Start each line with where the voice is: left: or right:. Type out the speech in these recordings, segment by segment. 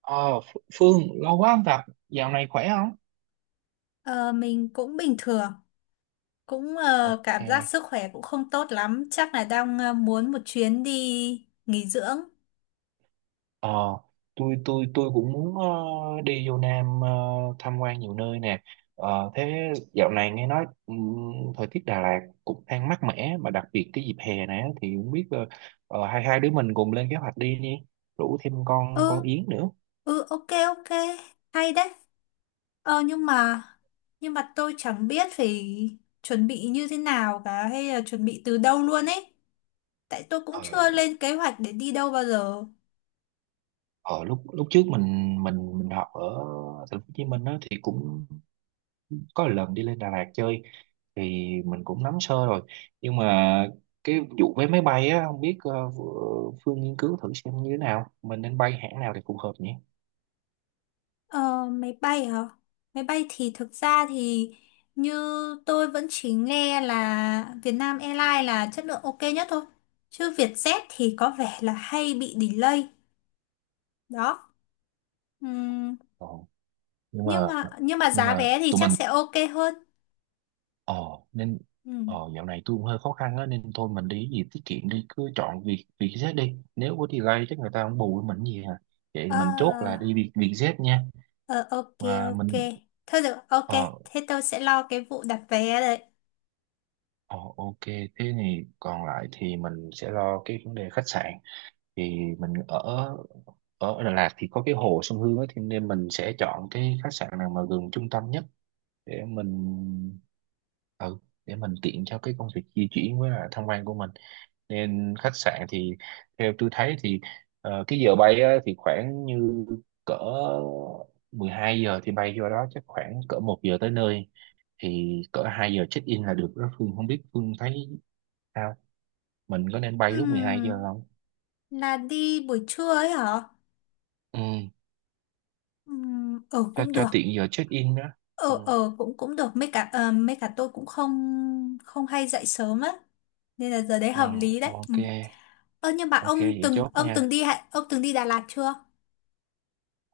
right: Ờ, Phương, lâu quá không gặp, dạo này khỏe không?
left: Ờ, mình cũng bình thường, cũng
right: Ok.
left: cảm giác sức khỏe cũng không tốt lắm, chắc là đang muốn một chuyến đi nghỉ dưỡng.
right: Ờ, tôi cũng muốn đi vô Nam, tham quan nhiều nơi nè. Thế dạo này nghe nói thời tiết Đà Lạt cũng đang mát mẻ, mà đặc biệt cái dịp hè này á, thì không biết hai hai đứa mình cùng lên kế hoạch đi nhé, rủ thêm con
left: Ừ,
right: Yến nữa.
left: ừ ok ok, hay đấy. Ờ nhưng mà tôi chẳng biết phải chuẩn bị như thế nào cả hay là chuẩn bị từ đâu luôn ấy. Tại tôi cũng
right: Ờ,
left: chưa lên kế hoạch để đi đâu bao giờ.
right: ờ, lúc lúc trước mình mình học ở thành phố Hồ Chí Minh đó, thì cũng có lần đi lên Đà Lạt chơi, thì mình cũng nắm sơ rồi. Nhưng mà cái vụ vé máy bay á, không biết Phương nghiên cứu thử xem như thế nào, mình nên bay hãng nào thì phù hợp nhỉ?
left: Ờ, máy bay hả? Máy bay thì thực ra thì như tôi vẫn chỉ nghe là Việt Nam Airlines là chất lượng ok nhất thôi. Chứ Vietjet thì có vẻ là hay bị delay. Đó. Ừm,
right: Ồ, nhưng
left: nhưng
right: mà
left: mà nhưng mà giá vé thì
right: tụi
left: chắc
right: mình
left: sẽ ok hơn.
right: ờ nên,
left: Ừm.
right: dạo này tôi cũng hơi khó khăn á, nên thôi mình đi cái gì tiết kiệm đi, cứ chọn Việt Vietjet đi, nếu có delay chắc người ta không bù với mình gì à. Vậy thì
left: Ờ,
right: mình chốt là đi Việt Vietjet nha.
left: ờ, ok
right: Và
left: ok.
right: mình
left: Thôi được, ok.
right: ờ
left: Thế tôi sẽ lo cái vụ đặt vé đấy.
right: ờ ok, thế thì còn lại thì mình sẽ lo cái vấn đề khách sạn. Thì mình ở ở Đà Lạt thì có cái hồ Sông Hương ấy, thì nên mình sẽ chọn cái khách sạn nào mà gần trung tâm nhất để mình ừ, để mình tiện cho cái công việc di chuyển với là tham quan của mình. Nên khách sạn thì theo tôi thấy thì cái giờ bay á, thì khoảng như cỡ 12 giờ thì bay vô đó, chắc khoảng cỡ 1 giờ tới nơi, thì cỡ 2 giờ check in là được đó Phương. Không biết Phương thấy sao, mình có nên bay lúc 12 giờ
left: Ừm,
right: không?
left: là đi buổi trưa ấy hả?
right: Ừ,
left: Ừ
right: cho
left: cũng
right: cho
left: được.
right: tiện giờ check in đó. Ừ.
left: Ờ ờ cũng cũng được mấy cả mấy cả tôi cũng không không hay dậy sớm á, nên là giờ đấy hợp
right: Ờ,
left: lý đấy, ừ.
right: ok,
left: Ơ nhưng mà
right: ok, vậy chốt nha.
left: ông từng đi Đà Lạt chưa?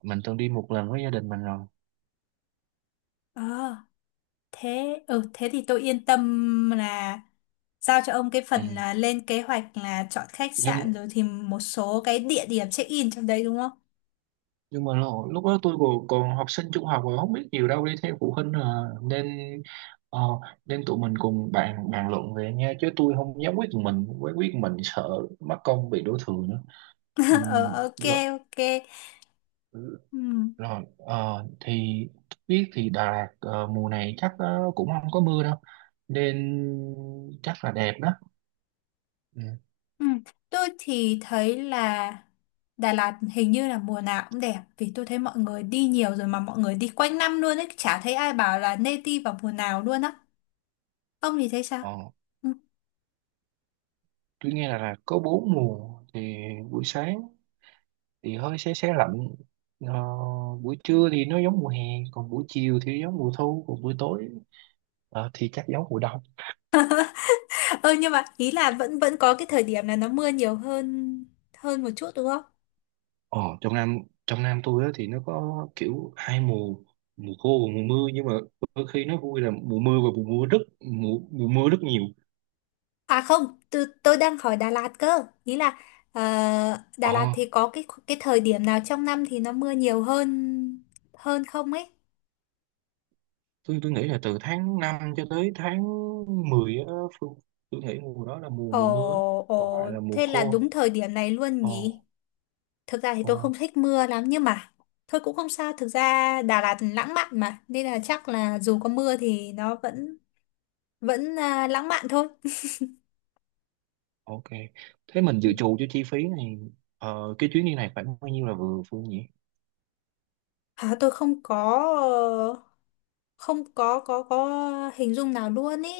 right: Mình từng đi một lần với gia đình mình rồi.
left: Ờ, thế, ừ, thế thì tôi yên tâm là giao cho ông cái
right: Ừ.
left: phần là lên kế hoạch, là chọn khách sạn
right: nhưng
left: rồi thì một số cái địa điểm check in trong đấy, đúng không?
right: nhưng mà lúc đó tôi còn, còn học sinh trung học, rồi không biết nhiều đâu, đi theo phụ huynh à. Nên ờ, nên tụi mình cùng bàn bàn luận về nha, chứ tôi không dám quyết. Mình quyết quyết mình sợ mất công bị đổ thừa nữa. Ừ.
left: Ờ, ok.
right: Rồi,
left: Ok, ừ.
right: rồi, thì biết thì Đà Lạt mùa này chắc cũng không có mưa đâu, nên chắc là đẹp đó. Ừ.
left: Ừ. Tôi thì thấy là Đà Lạt hình như là mùa nào cũng đẹp, vì tôi thấy mọi người đi nhiều rồi mà, mọi người đi quanh năm luôn ấy, chả thấy ai bảo là nên đi vào mùa nào luôn á. Ông thì thấy sao?
right: Ờ,
left: Ừ.
right: tôi nghe là có 4 mùa, thì buổi sáng thì hơi se se lạnh, ờ, buổi trưa thì nó giống mùa hè, còn buổi chiều thì giống mùa thu, còn buổi tối thì chắc giống mùa đông.
left: Ờ, nhưng mà ý là vẫn vẫn có cái thời điểm là nó mưa nhiều hơn hơn một chút đúng không?
right: Ờ, trong Nam, trong Nam tôi á, thì nó có kiểu 2 mùa, mùa khô và mùa mưa. Nhưng mà đôi khi nó vui là mùa mưa, và mùa mưa rất mùa mưa rất nhiều.
left: À không, tôi đang hỏi Đà Lạt cơ, ý là ờ,
right: ờ,
left: Đà Lạt thì có cái thời điểm nào trong năm thì nó mưa nhiều hơn hơn không ấy?
right: tôi nghĩ là từ tháng 5 cho tới tháng 10 á, Phương- tôi nghĩ mùa đó là mùa
left: Ồ.
right: mùa mưa á. Còn lại
left: Ồ,
right: là mùa
left: thế là
right: khô.
left: đúng thời điểm này luôn
right: ờ,
left: nhỉ. Thực ra thì
right: ờ.
left: tôi không thích mưa lắm nhưng mà thôi cũng không sao. Thực ra Đà Lạt lãng mạn mà, nên là chắc là dù có mưa thì nó vẫn vẫn lãng mạn thôi.
right: Ok. Thế mình dự trù cho chi phí này, cái chuyến đi này khoảng bao nhiêu là vừa Phương nhỉ?
left: À, tôi ờ, không có hình dung nào luôn ý.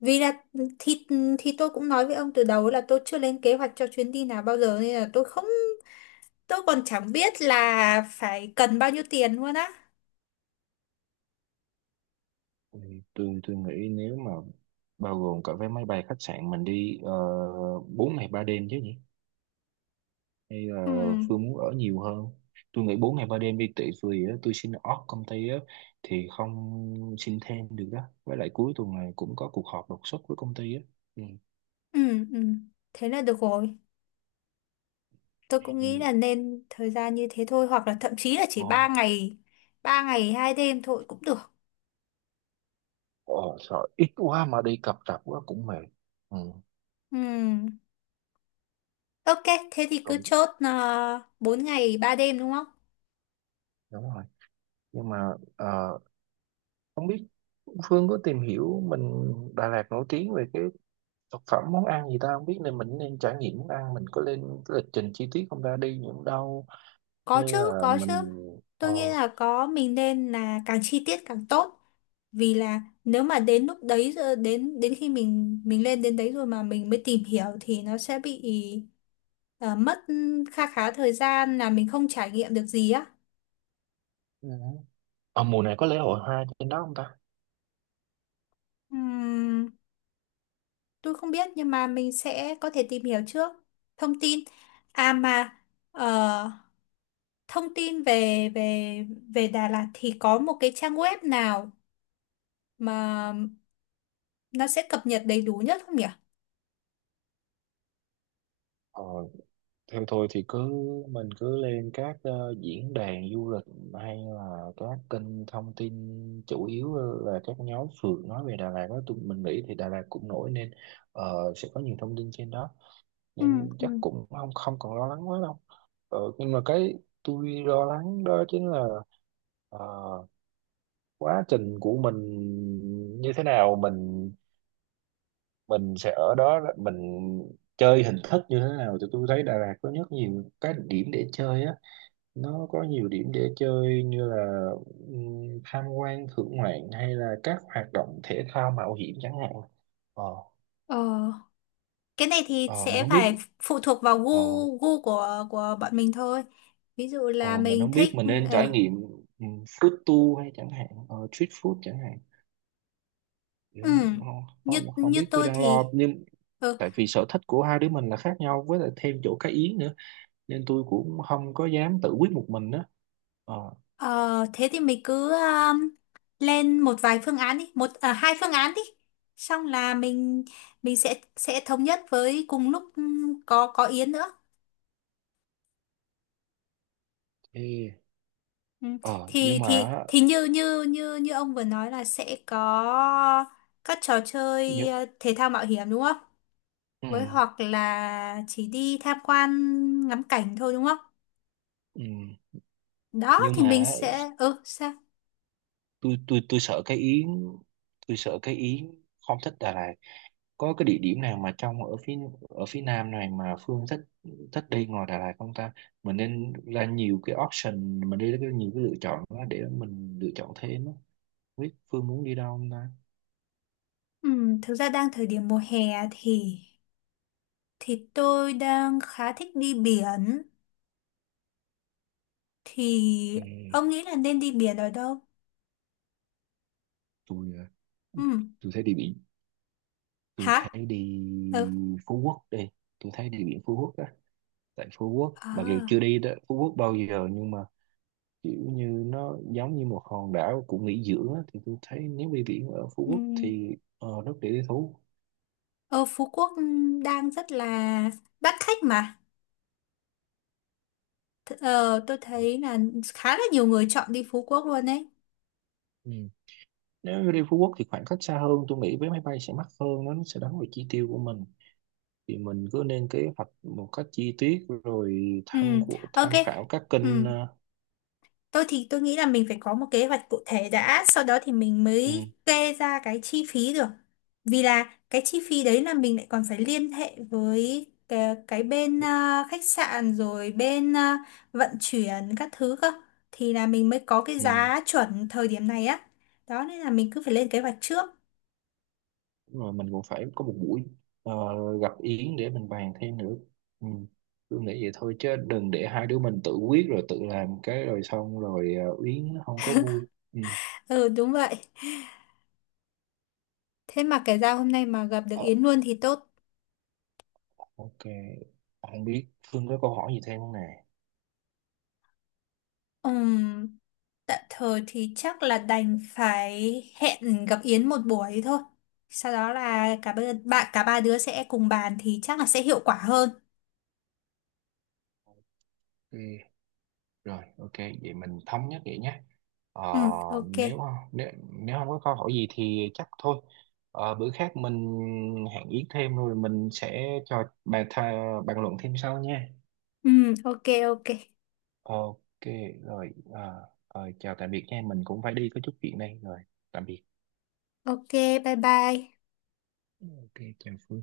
left: Vì là thì thì tôi cũng nói với ông từ đầu là tôi chưa lên kế hoạch cho chuyến đi nào bao giờ, nên là tôi còn chẳng biết là phải cần bao nhiêu tiền luôn á.
right: Ừ, tôi nghĩ nếu mà bao gồm cả vé máy bay, khách sạn, mình đi 4 ngày 3 đêm chứ nhỉ, hay
left: Ừ,
right: là Phương muốn ở nhiều hơn? Tôi nghĩ 4 ngày 3 đêm đi tị, vì á, tôi xin off công ty á, thì không xin thêm được đó, với lại cuối tuần này cũng có cuộc họp đột xuất với công ty á. Ừ.
left: ừ, ừ. Thế là được rồi. Tôi cũng nghĩ
right: Ừ.
left: là nên thời gian như thế thôi, hoặc là thậm chí là chỉ
right: Ồ,
left: 3 ngày 2 đêm thôi cũng được.
right: ồ, sợ ít quá mà đi cập rập quá cũng mệt. Ừ.
left: Ừm, ok, thế thì
right: Rồi,
left: cứ chốt là 4 ngày 3 đêm đúng không?
right: đúng rồi, nhưng mà không biết Phương có tìm hiểu mình Đà Lạt nổi tiếng về cái thực phẩm, món ăn gì ta, không biết nên mình nên trải nghiệm món ăn. Mình có lên cái lịch trình chi tiết không ta, đi những đâu,
left: Có
right: hay
left: chứ,
right: là
left: có chứ.
right: mình ờ
left: Tôi nghĩ là có, mình nên là càng chi tiết càng tốt. Vì là nếu mà đến lúc đấy rồi, đến đến khi mình lên đến đấy rồi mà mình mới tìm hiểu thì nó sẽ bị ờ, mất kha khá thời gian, là mình không trải nghiệm được gì á.
right: ừ. Ờ, mùa này có lễ hội hoa trên đó không ta?
left: Ừm. Tôi không biết nhưng mà mình sẽ có thể tìm hiểu trước thông tin. À mà ờ, thông tin về về về Đà Lạt thì có một cái trang web nào mà nó sẽ cập nhật đầy đủ nhất không nhỉ?
right: ờ, Theo tôi thì cứ mình cứ lên các diễn đàn du lịch hay là các kênh thông tin, chủ yếu là các nhóm phượt nói về Đà Lạt đó. Tụi mình nghĩ thì Đà Lạt cũng nổi nên sẽ có nhiều thông tin trên đó,
left: Ừ,
right: nên
left: ừ.
right: chắc cũng không không còn lo lắng quá đâu. Nhưng mà cái tôi lo lắng đó chính là ờ, quá trình của mình như thế nào, mình sẽ ở đó mình chơi hình thức như thế nào. Thì tôi thấy Đà Lạt có rất nhiều cái điểm để chơi á, nó có nhiều điểm để chơi, như là tham quan thưởng ngoạn, hay là các hoạt động thể thao mạo hiểm chẳng hạn. ờ
left: Ờ, cái này thì
right: ờ mình
left: sẽ
right: không biết.
left: phải phụ thuộc vào gu
right: ờ
left: gu của bọn mình thôi. Ví dụ là
right: Ờ, mình
left: mình
right: không biết
left: thích
right: mình nên
left: ờ,
right: trải nghiệm ừ, fruit tour hay chẳng hạn street food chẳng hạn. Thì
left: ừ,
right: không, không,
left: như
right: không
left: như
right: biết, tôi
left: tôi
right: đang lo.
left: thì
right: Nhưng
left: ừ,
right: tại vì sở thích của hai đứa mình là khác nhau, với lại thêm chỗ cái yến nữa, nên tôi cũng không có dám tự quyết một mình đó. ờ
left: ờ, thế thì mình cứ lên một vài phương án đi, hai phương án đi. Xong là mình mình sẽ thống nhất với cùng lúc có Yến nữa.
right: thì
left: Ừ.
right: ờ nhưng
left: Thì thì
right: mà
left: thì như như như như ông vừa nói là sẽ có các trò chơi
right: nhưng,
left: thể thao mạo hiểm đúng không?
right: ừ,
left: Với hoặc là chỉ đi tham quan ngắm cảnh thôi đúng không?
right: ừ,
left: Đó
right: nhưng
left: thì mình
right: mà
left: sẽ, ừ, sao?
right: tôi sợ cái yến. tôi sợ cái yến Không thích Đà Lạt. Có cái địa điểm nào mà trong ở phía nam này mà Phương thích thích đi ngoài Đà Lạt không ta? Mình nên ra nhiều cái option, mình đi ra nhiều cái lựa chọn đó để mình lựa chọn thêm á. Không biết Phương muốn đi đâu không ta?
left: Ừ, thực ra đang thời điểm mùa hè thì tôi đang khá thích đi biển. Thì
right: Ừ,
left: ông nghĩ là nên đi biển ở đâu?
right: tôi à,
left: Ừ.
right: tôi thấy đi biển. Tôi
left: Hả?
right: thấy đi
left: Ừ.
right: Phú Quốc đi, tôi thấy đi biển Phú Quốc á, tại Phú Quốc, mặc dù chưa
left: À.
right: đi đó, Phú Quốc bao giờ, nhưng mà kiểu như nó giống như một hòn đảo của nghỉ dưỡng á, thì tôi thấy nếu đi biển ở Phú
left: Ừ.
right: Quốc thì rất để lý thú.
left: Ờ, Phú Quốc đang rất là đắt khách mà. Ờ, tôi thấy là khá là nhiều người chọn đi Phú Quốc luôn đấy.
right: Ừ. Nếu đi Phú Quốc thì khoảng cách xa hơn, tôi nghĩ vé máy bay sẽ mắc hơn, nó sẽ đánh vào chi tiêu của mình. Thì mình cứ nên kế hoạch một cách chi tiết rồi
left: Ừ. Ok.
right: tham khảo các kênh
left: Ừ. Tôi thì tôi nghĩ là mình phải có một kế hoạch cụ thể đã, sau đó thì mình
right: ừ,
left: mới kê ra cái chi phí được. Vì là cái chi phí đấy là mình lại còn phải liên hệ với cái bên khách sạn rồi bên vận chuyển các thứ cơ. Thì là mình mới có cái
right: ừ.
left: giá chuẩn thời điểm này á. Đó nên là mình cứ phải lên kế hoạch trước.
right: Rồi mình cũng phải có một buổi ờ, gặp Yến để mình bàn thêm nữa. Ừ. Tôi nghĩ vậy thôi, chứ đừng để hai đứa mình tự quyết rồi tự làm cái rồi xong rồi Yến nó không có vui. Ừ.
left: Ừ, đúng vậy. Thế mà kể ra hôm nay mà gặp được
right: Ờ,
left: Yến luôn thì tốt.
right: ok, không biết Phương có câu hỏi gì thêm không nè?
left: Ừm, tạm thời thì chắc là đành phải hẹn gặp Yến một buổi thôi. Sau đó là cả ba đứa sẽ cùng bàn thì chắc là sẽ hiệu quả hơn.
right: Ừ, rồi, ok, vậy mình thống nhất vậy nhé. Ờ,
left: Ừ, ok.
right: nếu nếu nếu không có câu hỏi gì thì chắc thôi. Ờ, bữa khác mình hẹn Yến thêm rồi mình sẽ cho bàn luận thêm sau nha.
left: Ừ, ok, ok.
right: Ok, rồi, ờ, chào tạm biệt nha. Mình cũng phải đi có chút chuyện đây. Rồi, tạm biệt.
left: Ok, bye bye.
right: Ok, chào Phương.